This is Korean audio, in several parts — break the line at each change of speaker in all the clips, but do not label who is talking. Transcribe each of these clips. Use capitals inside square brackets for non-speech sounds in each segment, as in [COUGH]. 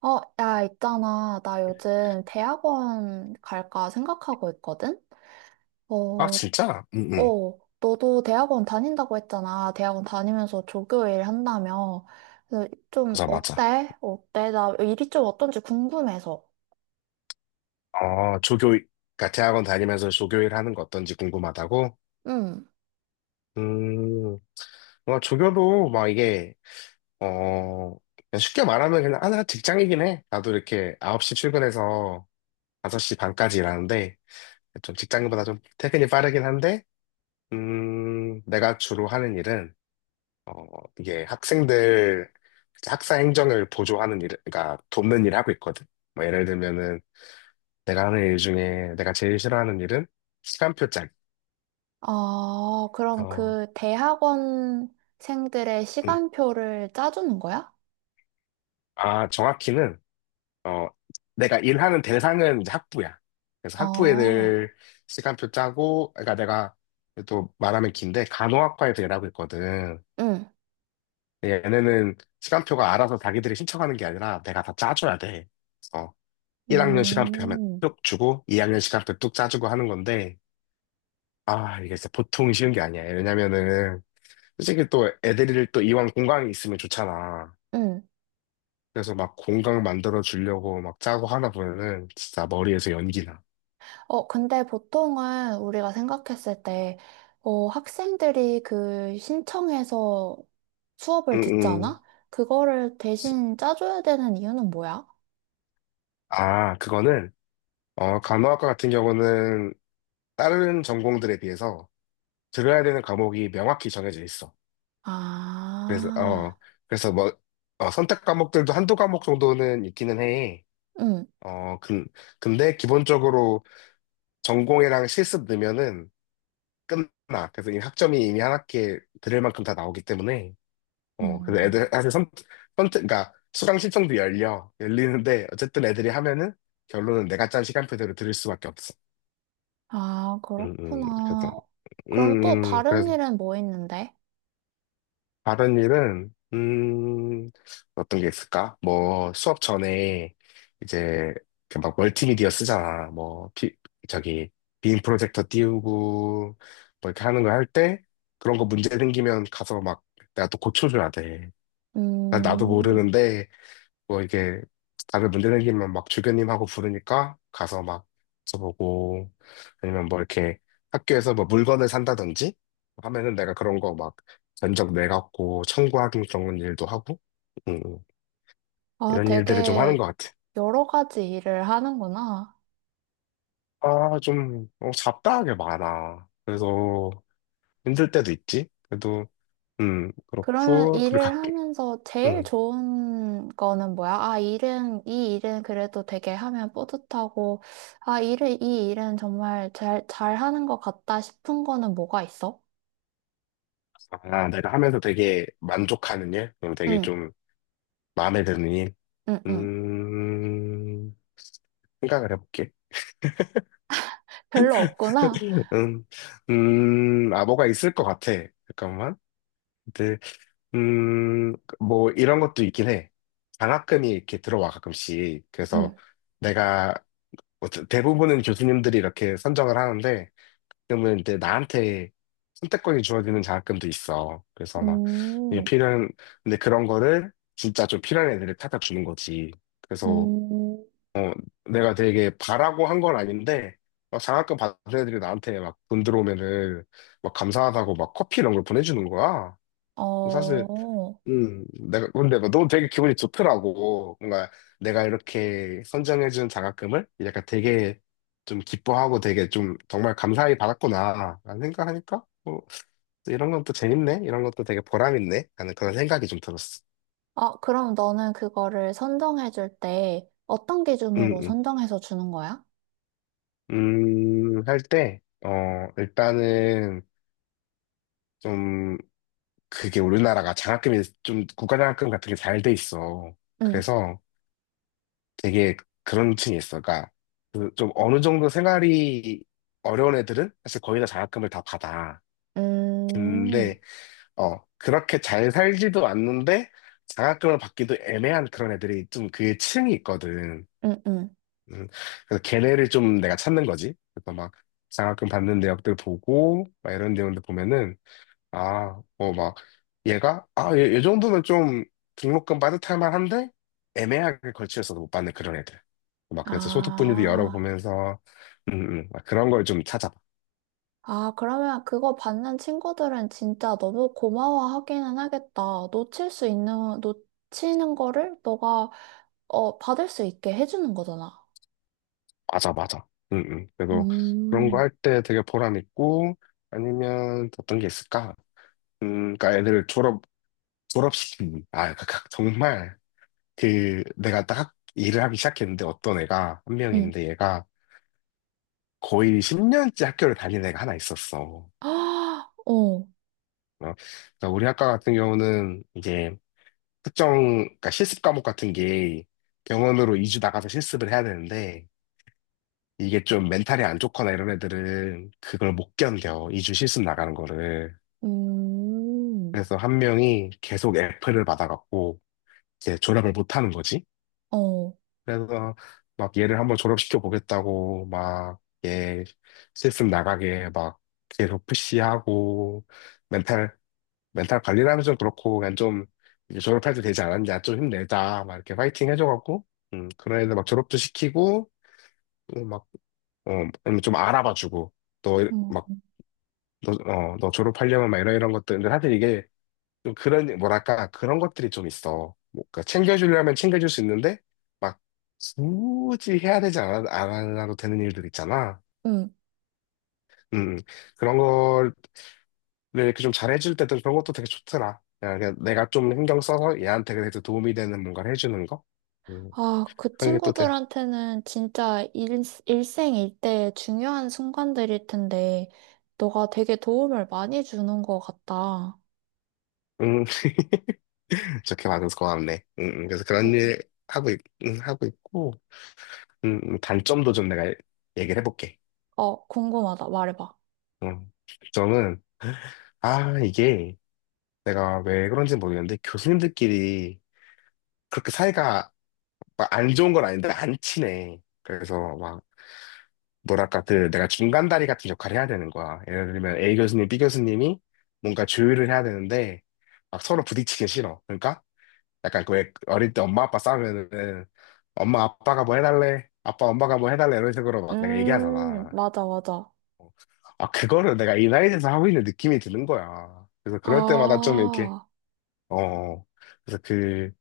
야, 있잖아. 나 요즘 대학원 갈까 생각하고 있거든?
아,
어,
진짜? 응, 응.
너도 대학원 다닌다고 했잖아. 대학원 다니면서 조교일 한다며. 그래서 좀
맞아, 맞아.
어때? 어때? 나 일이 좀 어떤지 궁금해서.
어, 조교, 그러니까 대학원 다니면서 조교 일 하는 거 어떤지 궁금하다고?
응.
음, 뭐, 조교도 막 이게, 그냥 쉽게 말하면 그냥 하나 직장이긴 해. 나도 이렇게 9시 출근해서 5시 반까지 일하는데, 좀 직장인보다 좀 퇴근이 빠르긴 한데, 내가 주로 하는 일은, 어, 이게 학생들, 학사 행정을 보조하는 일, 그러니까 돕는 일 하고 있거든. 뭐 예를 들면은, 내가 하는 일 중에 내가 제일 싫어하는 일은 시간표 짤.
아, 그럼
어,
그 대학원생들의
음.
시간표를 짜주는 거야?
아, 정확히는, 어, 내가 일하는 대상은 이제 학부야. 그래서 학부
아,
애들 시간표 짜고, 그러니까 내가 또 말하면 긴데, 간호학과 에서 일하고 있거든.
응.
근데 얘네는 시간표가 알아서 자기들이 신청하는 게 아니라 내가 다 짜줘야 돼. 어, 1학년 시간표 하면
음,
뚝 주고, 2학년 시간표 뚝 짜주고 하는 건데, 아, 이게 진짜 보통 쉬운 게 아니야. 왜냐면은, 솔직히 또 애들이 또 이왕 공강이 있으면 좋잖아.
응.
그래서 막 공강 만들어 주려고 막 짜고 하나 보면은 진짜 머리에서 연기 나.
근데 보통은 우리가 생각했을 때, 학생들이 그 신청해서 수업을
응응.
듣잖아? 그거를 대신 짜줘야 되는 이유는 뭐야?
아, 그거는 간호학과 같은 경우는 다른 전공들에 비해서 들어야 되는 과목이 명확히 정해져 있어. 그래서 어,
아,
그래서 뭐 선택 과목들도 한두 과목 정도는 있기는 해.
응.
어, 근데 기본적으로 전공이랑 실습 넣으면은 끝나. 그래서 이 학점이 이미 한 학기에 들을 만큼 다 나오기 때문에 그래서
음.
애들 사실 선택, 그러니까 수강 신청도 열려 열리는데 어쨌든 애들이 하면은 결론은 내가 짠 시간표대로 들을 수밖에 없어.
아,
그래서
그렇구나. 그럼 또 다른
그래서
일은 뭐 있는데?
다른 일은 어떤 게 있을까? 뭐 수업 전에 이제 그막 멀티미디어 쓰잖아. 뭐 피, 저기 빔 프로젝터 띄우고 뭐 이렇게 하는 거 할 때 그런 거 문제 생기면 가서 막 내가 또 고쳐줘야 돼. 난 나도
음,
모르는데 뭐 이게 다들 문제생기면 막 주교님하고 부르니까 가서 막 써보고 아니면 뭐 이렇게 학교에서 뭐 물건을 산다든지 하면은 내가 그런 거 막 견적 내갖고 청구하는 그런 일도 하고 음,
아,
이런 일들을 좀 하는
되게
것 같아.
여러 가지 일을 하는구나.
아, 좀 어, 잡다하게 많아. 그래서 힘들 때도 있지. 그래도
그러면
그렇고 그리고
일을
각,
하면서 제일
음,
좋은 거는 뭐야? 아, 이 일은 그래도 되게 하면 뿌듯하고, 아, 이 일은 정말 잘 하는 것 같다 싶은 거는 뭐가 있어?
아, 내가 하면서 되게 만족하는 일, 그리고 되게
응,
좀 마음에 드는 일.
응, 응.
음, 생각을 해볼게.
별로 없구나?
음, 아, 뭐가 있을 것 같아. 잠깐만. 근데, 음, 뭐, 이런 것도 있긴 해. 장학금이 이렇게 들어와, 가끔씩. 그래서
응,
내가, 뭐 대부분은 교수님들이 이렇게 선정을 하는데, 그러면 이제 나한테 선택권이 주어지는 장학금도 있어. 그래서 막, 이게
음,
필요한, 근데 그런 거를 진짜 좀 필요한 애들을 찾아 주는 거지. 그래서
음,
내가 되게 바라고 한 건 아닌데 막 장학금 받은 애들이 나한테 막 돈 들어오면은 막 감사하다고 막 커피 이런 걸 보내주는 거야. 사실
어.
내가 근데 막 너무 되게 기분이 좋더라고. 뭔가 내가 이렇게 선정해준 장학금을 약간 되게 좀 기뻐하고 되게 좀 정말 감사히 받았구나 라는 생각하니까 뭐 또 이런 건 또 재밌네 이런 것도 되게 보람 있네 하는 그런 생각이 좀 들었어.
아, 그럼 너는 그거를 선정해 줄 때 어떤
음,
기준으로
음.
선정해서 주는 거야?
할 때, 일단은 좀 그게 우리나라가 장학금이 좀 국가장학금 같은 게 잘 돼 있어.
응,
그래서 되게 그런 층이 있어. 그러니까 그좀 어느 정도 생활이 어려운 애들은 사실 거의 다 장학금을 다 받아.
음,
근데 어 그렇게 잘 살지도 않는데 장학금을 받기도 애매한 그런 애들이 좀 그 층이 있거든.
응, 응.
음, 그래서 걔네를 좀 내가 찾는 거지. 그래서 막 장학금 받는 대학들 보고 막 이런 내용들 보면은 아, 어, 막, 얘가, 아, 얘 정도는 좀 등록금 빠듯할 만한데, 애매하게 걸치여서 못 받는 그런 애들. 막, 그래서 소득 분위기
아.
열어보면서, 막 그런 걸 좀 찾아봐.
아, 그러면 그거 받는 친구들은 진짜 너무 고마워하기는 하겠다. 놓치는 거를 너가, 어, 받을 수 있게 해주는 거잖아.
맞아, 맞아. 그래도 그런 거
음,
할 때 되게 보람 있고, 아니면 어떤 게 있을까? 그러니까 애들 졸업, 졸업시키기. 아, 정말, 그, 내가 딱 일을 하기 시작했는데, 어떤 애가, 한
응.
명인데, 얘가 거의 10년째 학교를 다니는 애가 하나 있었어.
아, 어,
어, 그러니까 우리 학과 같은 경우는 이제 특정, 그러니까 실습 과목 같은 게 병원으로 2주 나가서 실습을 해야 되는데 이게 좀 멘탈이 안 좋거나 이런 애들은 그걸 못 견뎌. 2주 실습 나가는 거를.
음,
그래서 한 명이 계속 F를 받아갖고 이제 졸업을 못 하는 거지.
어,
그래서 막 얘를 한번 졸업시켜 보겠다고 막 얘 실습 나가게 막 계속 푸시하고 멘탈 관리를 하면서 그렇고 그냥 좀 이제 졸업할 때 되지 않았냐 좀 힘내자 막 이렇게 파이팅 해줘갖고 그런 애들 막 졸업도 시키고 막어좀 알아봐주고
응,
너막너어너 졸업하려면 막 이런 이런 것들 근데 사실 이게 좀 그런 뭐랄까 그런 것들이 좀 있어 뭐, 그러니까 챙겨주려면 챙겨줄 수 있는데 막 굳이 해야 되지 않아 안 하도 되는 일들 있잖아
응.
음 음. 그런 걸 근데 이렇게 좀 잘해줄 때도 그런 것도 되게 좋더라. 야, 그냥 내가 좀 신경 써서 얘한테 그래도 도움이 되는 뭔가를 해주는 거? 음,
아, 그
그런 게 또 돼.
친구들한테는 진짜 일생일대의 중요한 순간들일 텐데, 너가 되게 도움을 많이 주는 것 같다.
음, [LAUGHS] 좋게 봐줘서 고맙네. 그래서 그런
어,
일 하고, 있, 하고 있고, 단점도 좀 내가 얘기를 해볼게.
어, 궁금하다. 말해봐.
음, 점은, 아, 이게 내가 왜 그런지 모르겠는데 교수님들끼리 그렇게 사이가 막 안 좋은 건 아닌데 안 친해. 그래서 뭐랄까, 그 내가 중간다리 같은 역할을 해야 되는 거야. 예를 들면 A 교수님, B 교수님이 뭔가 조율을 해야 되는데 막 서로 부딪히기 싫어. 그러니까 약간 그왜 어릴 때 엄마 아빠 싸우면은 엄마 아빠가 뭐 해달래? 아빠 엄마가 뭐 해달래? 이런 식으로 막 내가 얘기하잖아.
맞아, 맞아.
어. 아, 그거를 내가 이 나이에서 하고 있는 느낌이 드는 거야. 그래서 그럴 때마다 좀 이렇게,
아,
어, 어. 그래서 그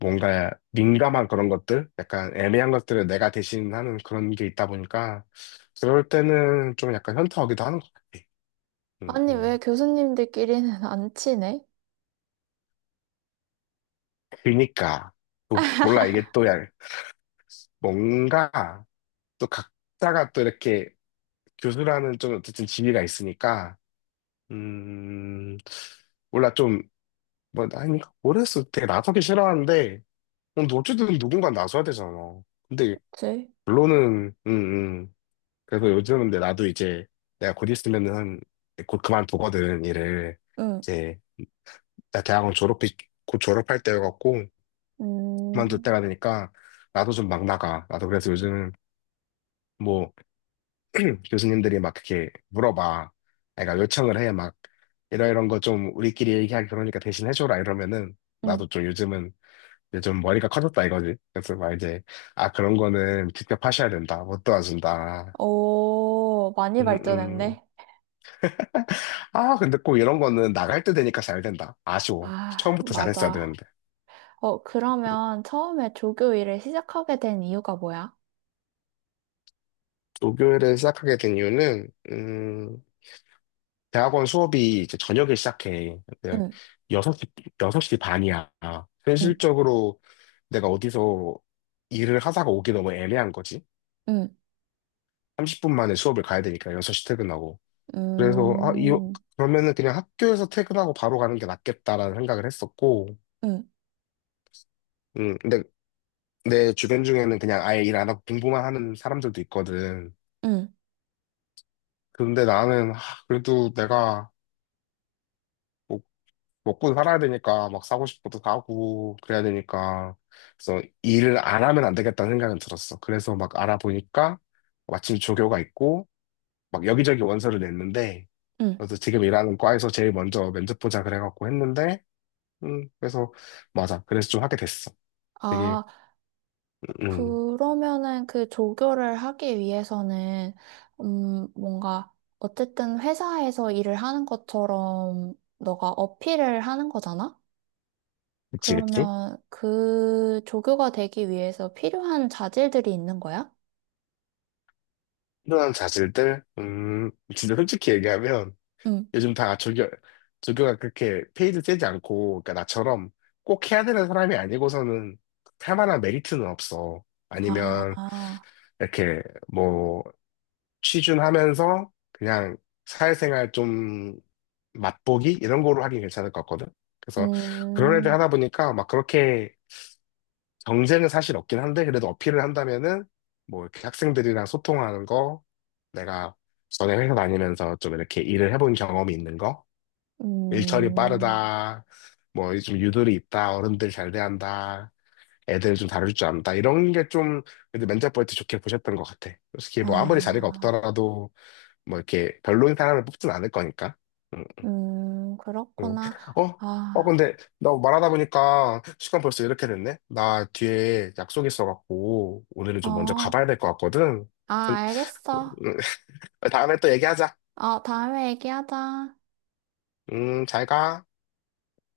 뭔가 민감한 그런 것들, 약간 애매한 것들을 내가 대신하는 그런 게 있다 보니까 그럴 때는 좀 약간 현타오기도 하는 것 같아. 음,
아니, 왜
음.
교수님들끼리는 [LAUGHS] 안 친해?
그니까 또 몰라 이게 또 뭔가 또 각자가 또 이렇게 교수라는 좀 어쨌든 지위가 있으니까 음 몰라 좀뭐 아니 모르겠어 되게 나서기 싫어하는데 어, 근데 어쨌든 누군가 나서야 되잖아. 근데
그치?
결론은 음. 그래서 요즘 근데 나도 이제 내가 곧 있으면은 곧 그만두거든 일을
응,
이제 나 대학원 졸업이 곧 졸업할 때여갖고 그만둘
음,
때가 되니까 나도 좀 막 나가 나도 그래서 요즘 뭐 [CLEARS THROAT] 교수님들이 막 이렇게 물어봐 그러니까 요청을 해 막 이러이런 거 좀 우리끼리 얘기하기 그러니까 대신 해줘라 이러면은
응.
나도 좀 요즘은 이제 좀 머리가 커졌다 이거지 그래서 막 이제 아 그런 거는 직접 하셔야 된다 못 도와준다
오, 많이
음, 음.
발전했네.
아, 근데 꼭 이런 거는 나갈 때 되니까 잘 된다. 아쉬워.
아,
처음부터 잘했어야
맞아.
되는데.
어, 그러면 처음에 조교 일을 시작하게 된 이유가 뭐야?
조교를 시작하게 된 이유는, 대학원 수업이 이제 저녁에 시작해. 근데
응,
6시, 여섯 시 반이야.
응,
현실적으로 내가 어디서 일을 하다가 오기 너무 애매한 거지.
응,
30분 만에 수업을 가야 되니까 6시 퇴근하고. 그래서, 아, 이,
음,
그러면은 그냥 학교에서 퇴근하고 바로 가는 게 낫겠다라는 생각을 했었고,
응,
근데 내 주변 중에는 그냥 아예 일 안 하고 공부만 하는 사람들도 있거든.
응,
근데 나는, 하, 그래도 내가 뭐 먹고 살아야 되니까 막 사고 싶은 것도 사고 그래야 되니까. 그래서 일을 안 하면 안 되겠다는 생각은 들었어. 그래서 막 알아보니까 마침 조교가 있고 막 여기저기 원서를 냈는데
응.
그래서 지금 일하는 과에서 제일 먼저 면접 보자 그래갖고 했는데 그래서 맞아. 그래서 좀 하게 됐어. 되게,
아,
음, 음.
그러면은 그 조교를 하기 위해서는, 뭔가, 어쨌든 회사에서 일을 하는 것처럼 너가 어필을 하는 거잖아?
그치, 그치?
그러면 그 조교가 되기 위해서 필요한 자질들이 있는 거야?
필요한 자질들, 진짜 솔직히 얘기하면
응.
요즘 다 조교, 조교가 그렇게 페이드 세지 않고, 그러니까 나처럼 꼭 해야 되는 사람이 아니고서는 할 만한 메리트는 없어. 아니면
아,
이렇게 뭐 취준하면서 그냥 사회생활 좀 맛보기 이런 거로 하긴 괜찮을 것 같거든. 그래서 그런 애들
음,
하다 보니까 막 그렇게 경쟁은 사실 없긴 한데 그래도 어필을 한다면은 뭐 이렇게 학생들이랑 소통하는 거, 내가 전에 회사 다니면서 좀 이렇게 일을 해본 경험이 있는 거. 일처리
음,
빠르다. 뭐, 좀 유도리 있다. 어른들 잘 대한다. 애들 좀 다룰 줄 안다. 이런 게 좀, 그래도 면접 볼 때 좋게 보셨던 것 같아. 솔직히 뭐, 아무리 자리가
아,
없더라도, 뭐, 이렇게 별로인 사람을 뽑진 않을 거니까. 응, 응.
그렇구나.
어? 어,
아,
근데, 나 말하다 보니까 시간 벌써 이렇게 됐네? 나 뒤에 약속 있어갖고, 오늘은 좀 먼저
어,
가봐야 될 것 같거든.
아, 알겠어.
[LAUGHS] 다음에 또 얘기하자.
어, 다음에 얘기하자.
잘 가.